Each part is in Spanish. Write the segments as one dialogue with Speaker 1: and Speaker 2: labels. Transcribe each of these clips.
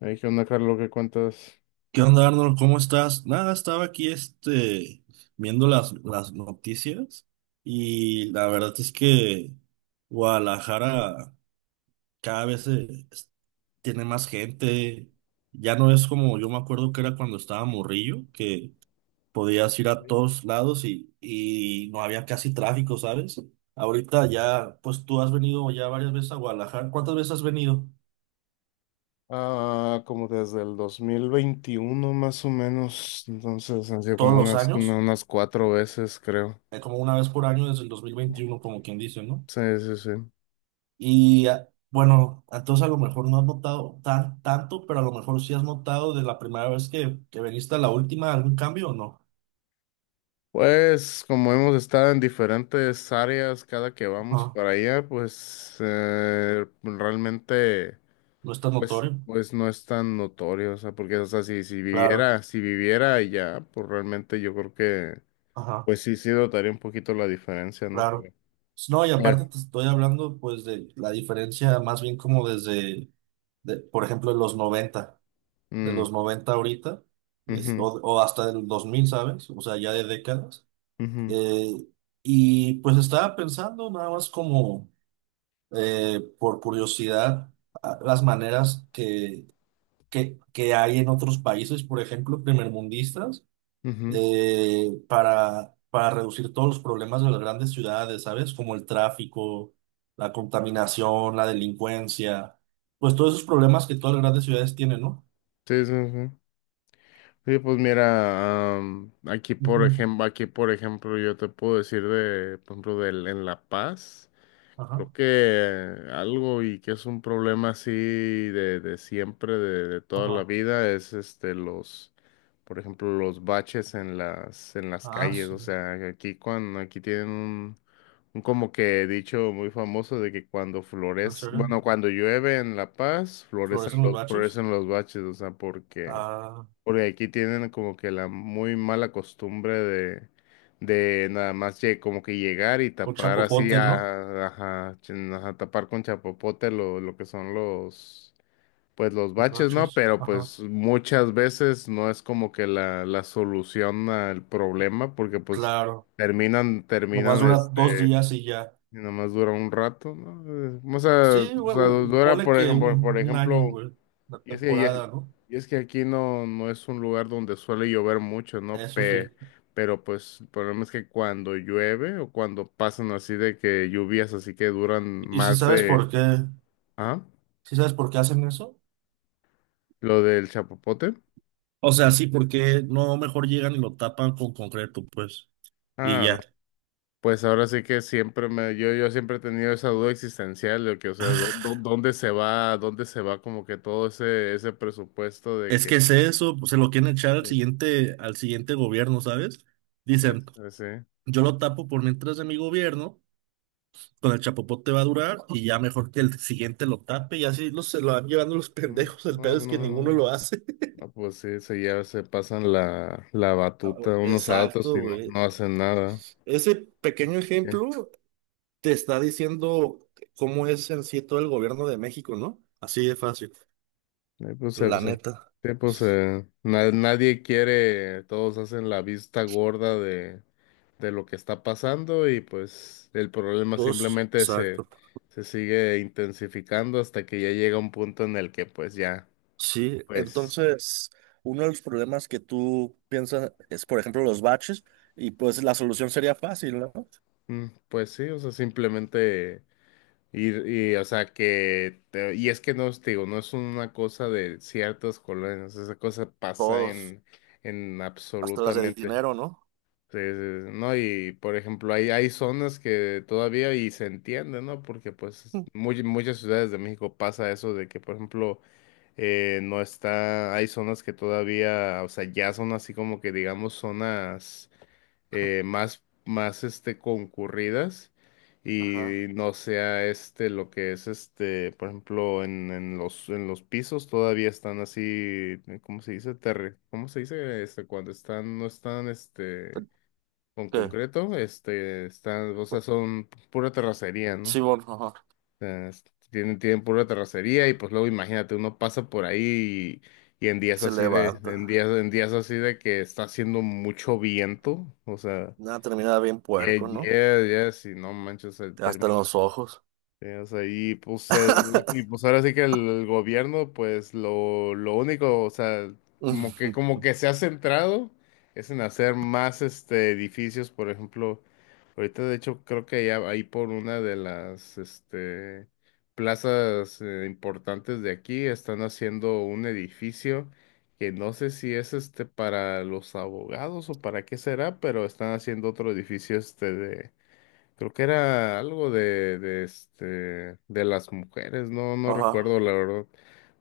Speaker 1: Hay que onda, Carlos, ¿qué cuentas?
Speaker 2: ¿Qué onda, Arnold? ¿Cómo estás? Nada, estaba aquí viendo las noticias y la verdad es que Guadalajara cada vez tiene más gente. Ya no es como yo me acuerdo que era cuando estaba morrillo, que podías ir a
Speaker 1: Ok.
Speaker 2: todos lados y no había casi tráfico, ¿sabes? Ahorita ya, pues tú has venido ya varias veces a Guadalajara. ¿Cuántas veces has venido?
Speaker 1: Ah, como desde el 2021 más o menos, entonces han sido
Speaker 2: ¿Todos
Speaker 1: como
Speaker 2: los
Speaker 1: unas,
Speaker 2: años?
Speaker 1: unas cuatro veces, creo.
Speaker 2: Como una vez por año desde el 2021 como quien dice, ¿no?
Speaker 1: Sí, sí, sí.
Speaker 2: Y bueno, entonces a lo mejor no has notado tanto, pero a lo mejor sí has notado de la primera vez que viniste a la última algún cambio o no.
Speaker 1: Pues como hemos estado en diferentes áreas cada que vamos
Speaker 2: Ajá.
Speaker 1: para allá, pues realmente,
Speaker 2: No es tan notorio.
Speaker 1: pues no es tan notorio, o sea, porque o sea, si
Speaker 2: Claro,
Speaker 1: viviera, si viviera allá, pues realmente yo creo que,
Speaker 2: ajá,
Speaker 1: pues sí, sí notaría un poquito la diferencia, ¿no?
Speaker 2: claro.
Speaker 1: Pero,
Speaker 2: No, y
Speaker 1: eh,
Speaker 2: aparte te estoy hablando pues de la diferencia más bien como de, por ejemplo, de los noventa de
Speaker 1: mm,
Speaker 2: los noventa ahorita, o,
Speaker 1: ujú.
Speaker 2: o hasta del 2000, ¿sabes? O sea, ya de décadas.
Speaker 1: Ujú,
Speaker 2: Eh, y pues estaba pensando nada más como, por curiosidad, las maneras que hay en otros países, por ejemplo, primermundistas,
Speaker 1: ujú.
Speaker 2: para, reducir todos los problemas de las grandes ciudades, ¿sabes? Como el tráfico, la contaminación, la delincuencia, pues todos esos problemas que todas las grandes ciudades tienen, ¿no?
Speaker 1: Sí, sí, sí. Sí, pues mira,
Speaker 2: Ujú.
Speaker 1: aquí por ejemplo, yo te puedo decir por ejemplo, en La Paz. Creo
Speaker 2: Ajá,
Speaker 1: que algo que es un problema así de siempre, de toda la
Speaker 2: ajá.
Speaker 1: vida, es los, por ejemplo, los baches en las
Speaker 2: Ah,
Speaker 1: calles.
Speaker 2: sí.
Speaker 1: O sea, que aquí aquí tienen un como que dicho muy famoso de que
Speaker 2: ¿En serio?
Speaker 1: cuando llueve en La Paz,
Speaker 2: ¿Florecen los bachos?
Speaker 1: florecen los baches, o sea, porque
Speaker 2: Ah,
Speaker 1: porque aquí tienen como que la muy mala costumbre de nada más como que llegar y
Speaker 2: con
Speaker 1: tapar así,
Speaker 2: chapopotes, ¿no?
Speaker 1: a, ajá, ch- ajá, tapar con chapopote lo que son los, pues los
Speaker 2: Los
Speaker 1: baches, ¿no?
Speaker 2: baches.
Speaker 1: Pero
Speaker 2: Ajá.
Speaker 1: pues muchas veces no es como que la solución al problema, porque pues
Speaker 2: Claro.
Speaker 1: terminan,
Speaker 2: Nomás
Speaker 1: terminan
Speaker 2: dura dos
Speaker 1: este,
Speaker 2: días y ya.
Speaker 1: y nada más dura un rato, ¿no?
Speaker 2: Sí,
Speaker 1: O
Speaker 2: güey,
Speaker 1: sea, dura,
Speaker 2: ponle que un,
Speaker 1: por
Speaker 2: un año,
Speaker 1: ejemplo,
Speaker 2: güey, la
Speaker 1: y es que, y es,
Speaker 2: temporada, ¿no?
Speaker 1: y es que aquí no, no es un lugar donde suele llover mucho, ¿no?
Speaker 2: Eso sí.
Speaker 1: Pero pues el problema es que cuando llueve o cuando pasan así de que lluvias así que duran
Speaker 2: ¿Y si
Speaker 1: más
Speaker 2: sabes por
Speaker 1: de...
Speaker 2: qué?
Speaker 1: ¿Ah?
Speaker 2: ¿Si sabes por qué hacen eso?
Speaker 1: Lo del chapopote.
Speaker 2: O sea, sí, porque no mejor llegan y lo tapan con concreto, pues, y
Speaker 1: Ah, no.
Speaker 2: ya.
Speaker 1: Pues ahora sí que siempre me... yo siempre he tenido esa duda existencial de que, o sea, ¿dónde se va? ¿Dónde se va como que todo ese, ese presupuesto de
Speaker 2: Es
Speaker 1: que...
Speaker 2: que es eso, pues, se lo quieren echar
Speaker 1: Pues
Speaker 2: al
Speaker 1: sí,
Speaker 2: siguiente, al siguiente gobierno, ¿sabes? Dicen,
Speaker 1: pues, pues sí.
Speaker 2: yo lo tapo por mientras de mi gobierno, con el chapopote va a durar, y ya mejor que el siguiente lo tape, y así se lo van llevando los
Speaker 1: Mm,
Speaker 2: pendejos, el
Speaker 1: no,
Speaker 2: pedo
Speaker 1: no,
Speaker 2: es que ninguno
Speaker 1: no.
Speaker 2: lo hace.
Speaker 1: Ah, pues sí, se, ya se pasan la batuta unos a otros y
Speaker 2: Exacto,
Speaker 1: no,
Speaker 2: güey.
Speaker 1: no hacen nada.
Speaker 2: Ese pequeño
Speaker 1: ¿Qué?
Speaker 2: ejemplo te está diciendo cómo es en sí todo el gobierno de México, ¿no? Así de fácil,
Speaker 1: Eh, pues, se-
Speaker 2: la
Speaker 1: se-
Speaker 2: neta.
Speaker 1: sí, pues, nadie quiere, todos hacen la vista gorda de lo que está pasando y pues el problema
Speaker 2: Todos,
Speaker 1: simplemente
Speaker 2: exacto.
Speaker 1: se sigue intensificando hasta que ya llega un punto en el que pues ya,
Speaker 2: Sí,
Speaker 1: pues,
Speaker 2: entonces, uno de los problemas que tú piensas es, por ejemplo, los baches, y pues la solución sería fácil, ¿no?
Speaker 1: mm, pues sí, o sea, simplemente... o sea, y es que no, te digo, no es una cosa de ciertas colonias, esa cosa pasa
Speaker 2: Todos,
Speaker 1: en
Speaker 2: hasta las de
Speaker 1: absolutamente.
Speaker 2: dinero, ¿no?
Speaker 1: Sí, sí, sí, no, y por ejemplo, hay zonas que todavía y se entiende, ¿no? Porque pues muy, muchas ciudades de México pasa eso de que, por ejemplo, no está, hay zonas que todavía, o sea, ya son así como que digamos zonas más, concurridas
Speaker 2: Ajá.
Speaker 1: y no sea este lo que es este, por ejemplo, en los pisos todavía están así, ¿cómo se dice? Terre, ¿cómo se dice? Este, cuando están, no están, este con
Speaker 2: ¿Qué?
Speaker 1: concreto, este, están, o sea, son pura terracería, ¿no?
Speaker 2: Sí,
Speaker 1: O
Speaker 2: bueno, ajá.
Speaker 1: sea, tienen, tienen pura terracería y pues luego imagínate, uno pasa por ahí y en días
Speaker 2: Se
Speaker 1: así de,
Speaker 2: levanta.
Speaker 1: en días así de que está haciendo mucho viento, o sea,
Speaker 2: Nada, termina bien
Speaker 1: yeah,
Speaker 2: puerco, ¿no?
Speaker 1: ya si no manches,
Speaker 2: Hasta en los ojos.
Speaker 1: o sea, y pues, y pues ahora sí que el gobierno, pues lo único, o sea,
Speaker 2: Ujú,
Speaker 1: como que se ha centrado es en hacer más este edificios, por ejemplo, ahorita de hecho creo que ya ahí por una de las este plazas importantes de aquí están haciendo un edificio que no sé si es este para los abogados o para qué será, pero están haciendo otro edificio este. Creo que era algo de este de las mujeres, no, no
Speaker 2: ajá,
Speaker 1: recuerdo la verdad.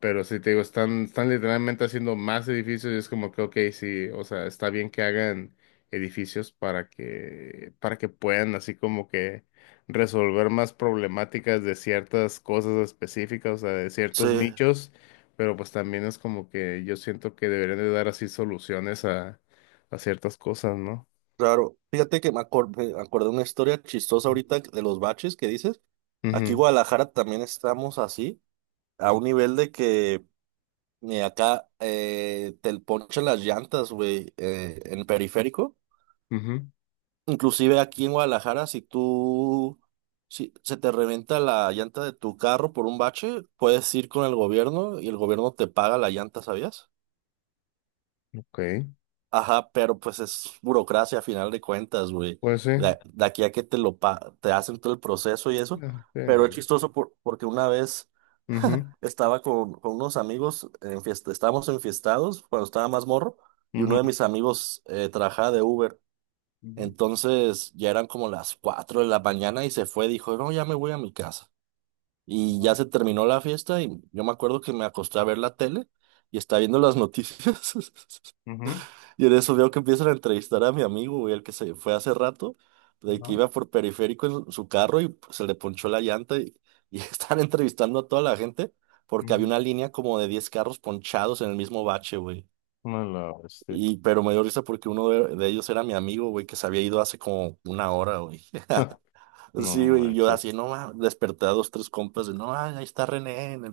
Speaker 1: Pero sí te digo, están, están literalmente haciendo más edificios y es como que ok, sí, o sea, está bien que hagan edificios para que puedan así como que resolver más problemáticas de ciertas cosas específicas, o sea, de
Speaker 2: sí.
Speaker 1: ciertos nichos, pero pues también es como que yo siento que deberían de dar así soluciones a ciertas cosas, ¿no?
Speaker 2: Claro, fíjate que me acordé de una historia chistosa ahorita de los baches que dices. Aquí en
Speaker 1: Ujú,
Speaker 2: Guadalajara también estamos así, a un nivel de que acá te ponchan las llantas, güey, en periférico.
Speaker 1: ujú,
Speaker 2: Inclusive aquí en Guadalajara, si se te reventa la llanta de tu carro por un bache, puedes ir con el gobierno y el gobierno te paga la llanta, ¿sabías?
Speaker 1: ok.
Speaker 2: Ajá, pero pues es burocracia a final de cuentas, güey.
Speaker 1: Pues sí.
Speaker 2: Aquí a que te hacen todo el proceso y eso.
Speaker 1: Ah,
Speaker 2: Pero es
Speaker 1: claro.
Speaker 2: chistoso porque una vez
Speaker 1: Ujú,
Speaker 2: estaba con unos amigos, en fiesta, estábamos enfiestados cuando estaba más morro, y uno
Speaker 1: ujú,
Speaker 2: de mis amigos trabajaba de Uber.
Speaker 1: ujú,
Speaker 2: Entonces ya eran como las 4 de la mañana y se fue, dijo, no, ya me voy a mi casa. Y
Speaker 1: ajá,
Speaker 2: ya se terminó la fiesta y yo me acuerdo que me acosté a ver la tele y estaba viendo las noticias.
Speaker 1: ujú,
Speaker 2: Y en eso veo que empiezan a entrevistar a mi amigo, güey, el que se fue hace rato, de que
Speaker 1: ajá,
Speaker 2: iba por periférico en su carro y pues, se le ponchó la llanta y están entrevistando a toda la gente porque había
Speaker 1: ujú.
Speaker 2: una línea como de 10 carros ponchados en el mismo bache, güey.
Speaker 1: No la bestia.
Speaker 2: Y, pero me dio risa porque uno de ellos era mi amigo, güey, que se había ido hace como una hora, güey.
Speaker 1: Ah, no
Speaker 2: Sí, güey, yo
Speaker 1: manches.
Speaker 2: así, no, ma, desperté a dos, tres compas no, ahí está René, en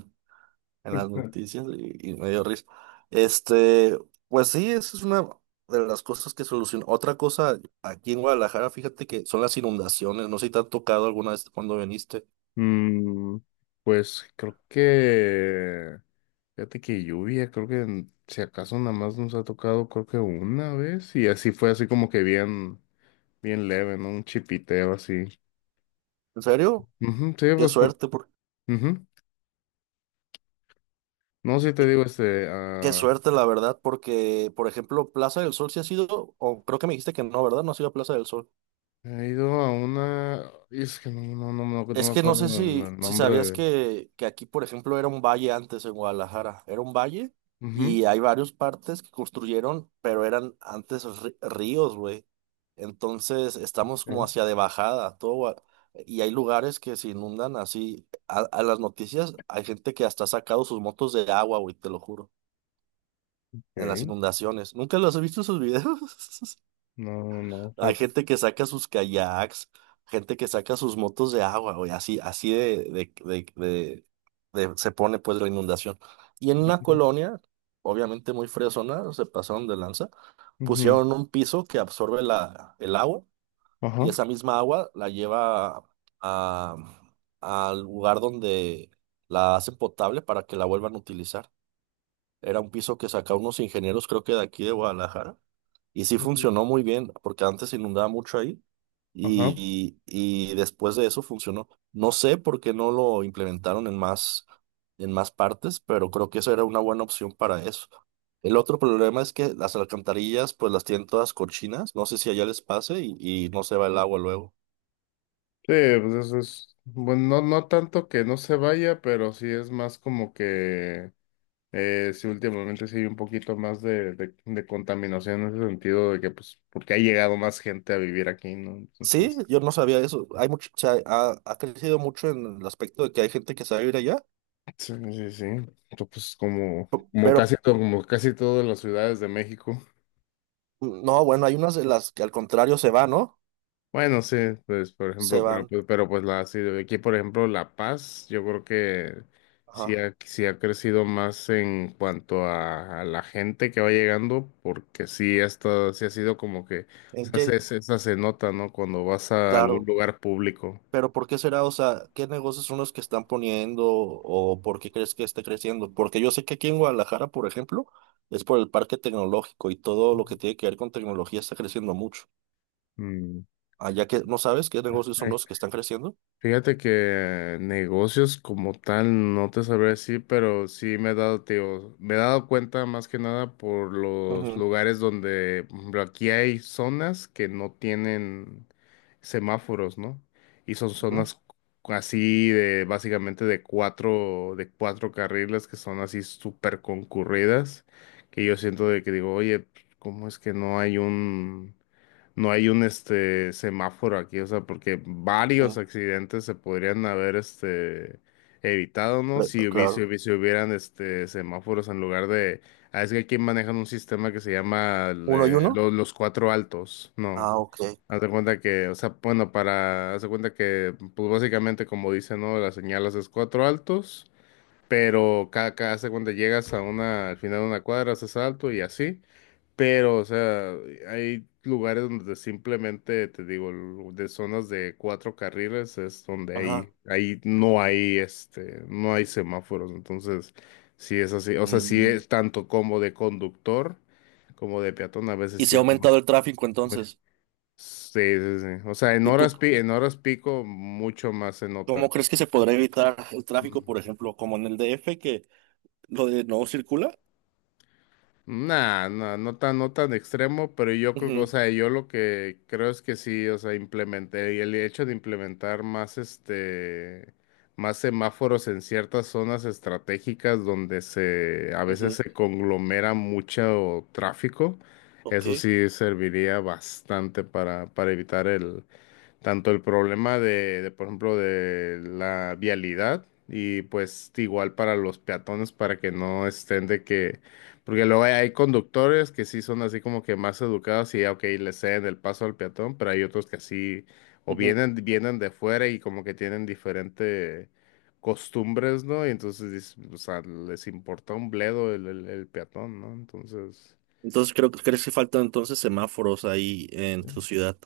Speaker 2: las noticias y me dio risa. Este, pues sí, esa es una de las cosas que soluciona. Otra cosa, aquí en Guadalajara, fíjate que son las inundaciones. No sé si te han tocado alguna vez cuando viniste.
Speaker 1: Mm, pues creo que. Fíjate que lluvia, creo que si acaso nada más nos ha tocado, creo que una vez. Y así fue así como que bien, bien leve, ¿no? Un chipiteo así.
Speaker 2: ¿En serio?
Speaker 1: Ujú, sí,
Speaker 2: Qué
Speaker 1: pues por.
Speaker 2: suerte,
Speaker 1: Ujú. No, sí te digo, este.
Speaker 2: qué
Speaker 1: Ah,
Speaker 2: suerte, la verdad, porque, por ejemplo, Plaza del Sol sí ha sido, o creo que me dijiste que no, ¿verdad? No ha sido Plaza del Sol.
Speaker 1: he ido a una. Y es que no, no, no, no, no
Speaker 2: Es
Speaker 1: me
Speaker 2: que no
Speaker 1: acuerdo
Speaker 2: sé si,
Speaker 1: el
Speaker 2: si
Speaker 1: nombre
Speaker 2: sabías
Speaker 1: de.
Speaker 2: que aquí, por ejemplo, era un valle antes en Guadalajara. Era un valle
Speaker 1: Ujú,
Speaker 2: y hay varios partes que construyeron, pero eran antes ríos, güey. Entonces estamos como
Speaker 1: ok,
Speaker 2: hacia de bajada, todo. Y hay lugares que se inundan así. A las noticias hay gente que hasta ha sacado sus motos de agua, güey, te lo juro, en las
Speaker 1: ok.
Speaker 2: inundaciones. ¿Nunca los has visto sus videos?
Speaker 1: No, no, no,
Speaker 2: Hay
Speaker 1: fíjate.
Speaker 2: gente que saca sus kayaks, gente que saca sus motos de agua, güey, así, así de se pone pues la inundación. Y en una
Speaker 1: Ujú,
Speaker 2: colonia, obviamente muy fresona, se pasaron de lanza,
Speaker 1: ujú,
Speaker 2: pusieron un piso que absorbe el agua y
Speaker 1: ajá.
Speaker 2: esa misma agua la lleva a, al lugar donde la hacen potable para que la vuelvan a utilizar. Era un piso que sacaron unos ingenieros, creo que de aquí de Guadalajara y sí
Speaker 1: Ujú,
Speaker 2: funcionó muy bien, porque antes se inundaba mucho ahí
Speaker 1: ajá.
Speaker 2: y después de eso funcionó. No sé por qué no lo implementaron en más partes, pero creo que eso era una buena opción para eso. El otro problema es que las alcantarillas pues las tienen todas cochinas, no sé si allá les pase y no se va el agua luego.
Speaker 1: Sí, pues eso es. Bueno, no, no tanto que no se vaya, pero sí es más como que. Sí, últimamente sí hay un poquito más de contaminación en ese sentido de que, pues, porque ha llegado más gente a vivir aquí, ¿no?
Speaker 2: Sí,
Speaker 1: Entonces.
Speaker 2: yo no sabía eso. Hay mucho, o sea, ha crecido mucho en el aspecto de que hay gente que se va a ir allá,
Speaker 1: Sí, sí, sí. Entonces, pues como,
Speaker 2: p-
Speaker 1: como
Speaker 2: pero
Speaker 1: casi, como casi todas las ciudades de México.
Speaker 2: no, bueno, hay unas de las que al contrario se van, ¿no?
Speaker 1: Bueno, sí, pues por
Speaker 2: Se
Speaker 1: ejemplo,
Speaker 2: van.
Speaker 1: pero pues la sí, de aquí, por ejemplo, La Paz, yo creo que
Speaker 2: Ajá.
Speaker 1: sí ha crecido más en cuanto a la gente que va llegando, porque sí, hasta, sí ha sido como que, o
Speaker 2: ¿En
Speaker 1: sea,
Speaker 2: qué,
Speaker 1: se, esa se nota, ¿no? Cuando vas a algún
Speaker 2: claro,
Speaker 1: lugar público.
Speaker 2: pero ¿por qué será? O sea, ¿qué negocios son los que están poniendo o por qué crees que esté creciendo? Porque yo sé que aquí en Guadalajara, por ejemplo, es por el parque tecnológico y todo lo que tiene que ver con tecnología está creciendo mucho.
Speaker 1: Mm.
Speaker 2: Allá que no sabes qué negocios son los que están creciendo.
Speaker 1: Fíjate que negocios como tal no te sabré decir, pero sí me he dado, te digo, me he dado cuenta más que nada por los
Speaker 2: Ujú,
Speaker 1: lugares donde, por ejemplo, aquí hay zonas que no tienen semáforos, ¿no? Y son
Speaker 2: ujú,
Speaker 1: zonas así de, básicamente de cuatro carriles que son así súper concurridas, que yo siento de que digo, oye, ¿cómo es que no hay un este semáforo aquí, o sea, porque varios
Speaker 2: ujú.
Speaker 1: accidentes se podrían haber este evitado, ¿no?
Speaker 2: Claro.
Speaker 1: Si hubieran este semáforos en lugar de, ah, es que aquí manejan un sistema que se llama
Speaker 2: ¿Uno y uno?
Speaker 1: los cuatro altos, ¿no?
Speaker 2: Ah, ok.
Speaker 1: Haz de cuenta que, o sea, bueno, para, haz de cuenta que, pues básicamente como dice, ¿no? Las señalas es cuatro altos, pero cada, haz de cuenta llegas a una, al final de una cuadra, haces alto y así. Pero, o sea, hay lugares donde simplemente, te digo, de zonas de cuatro carriles es donde
Speaker 2: Ajá.
Speaker 1: ahí no hay, este, no hay semáforos. Entonces, sí es así. O sea, sí
Speaker 2: Mm.
Speaker 1: es tanto como de conductor como de peatón, a veces
Speaker 2: ¿Y
Speaker 1: sí
Speaker 2: se ha
Speaker 1: es
Speaker 2: aumentado el tráfico
Speaker 1: muy-
Speaker 2: entonces?
Speaker 1: sí, sí, sí. O sea, en
Speaker 2: ¿Y tú
Speaker 1: en horas pico mucho más se nota.
Speaker 2: cómo crees que se podrá evitar el tráfico, por
Speaker 1: Mm.
Speaker 2: ejemplo, como en el DF, que lo de no circula?
Speaker 1: Nah, no tan, no tan extremo, pero yo creo que, o
Speaker 2: Ujú,
Speaker 1: sea, yo lo que creo es que sí, o sea, implementé, y el hecho de implementar más semáforos en ciertas zonas estratégicas donde se, a veces
Speaker 2: ujú.
Speaker 1: se conglomera mucho tráfico,
Speaker 2: Ok.
Speaker 1: eso sí serviría bastante para evitar tanto el problema de, por ejemplo, de la vialidad y pues igual para los peatones para que no estén de que, porque luego hay, hay conductores que sí son así como que más educados y ya, ok, le ceden el paso al peatón, pero hay otros que así o
Speaker 2: Ujú.
Speaker 1: vienen, vienen de fuera y como que tienen diferente costumbres, ¿no? Y entonces, dices, o sea, les importa un bledo el peatón, ¿no? Entonces...
Speaker 2: Entonces creo que crees que faltan entonces semáforos ahí en tu ciudad.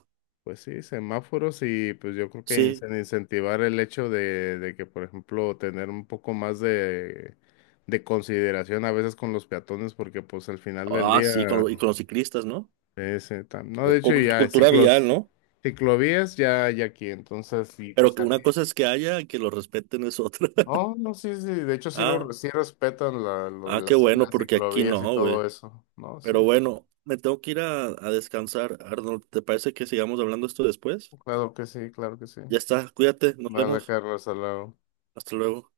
Speaker 1: Pues sí, semáforos y pues yo creo que
Speaker 2: Sí.
Speaker 1: incentivar el hecho de que, por ejemplo, tener un poco más de consideración a veces con los peatones, porque pues al final del
Speaker 2: Ah,
Speaker 1: día,
Speaker 2: sí, y con los ciclistas, ¿no?
Speaker 1: no, de hecho ya
Speaker 2: Cultura vial, ¿no?
Speaker 1: ciclovías ya, ya aquí, entonces sí, pues
Speaker 2: Pero
Speaker 1: se
Speaker 2: que una cosa es que haya y que lo respeten es otra.
Speaker 1: no, no, sí, sí, de hecho sí,
Speaker 2: Ah,
Speaker 1: sí respetan
Speaker 2: ah, qué bueno,
Speaker 1: las
Speaker 2: porque aquí
Speaker 1: ciclovías y
Speaker 2: no,
Speaker 1: todo
Speaker 2: güey.
Speaker 1: eso, ¿no? Sí,
Speaker 2: Pero
Speaker 1: sí,
Speaker 2: bueno, me tengo que ir a descansar, Arnold. ¿Te parece que sigamos hablando esto después?
Speaker 1: claro que sí, claro que sí.
Speaker 2: Ya está, cuídate, nos
Speaker 1: Dale,
Speaker 2: vemos.
Speaker 1: Carlos, al lado.
Speaker 2: Hasta luego.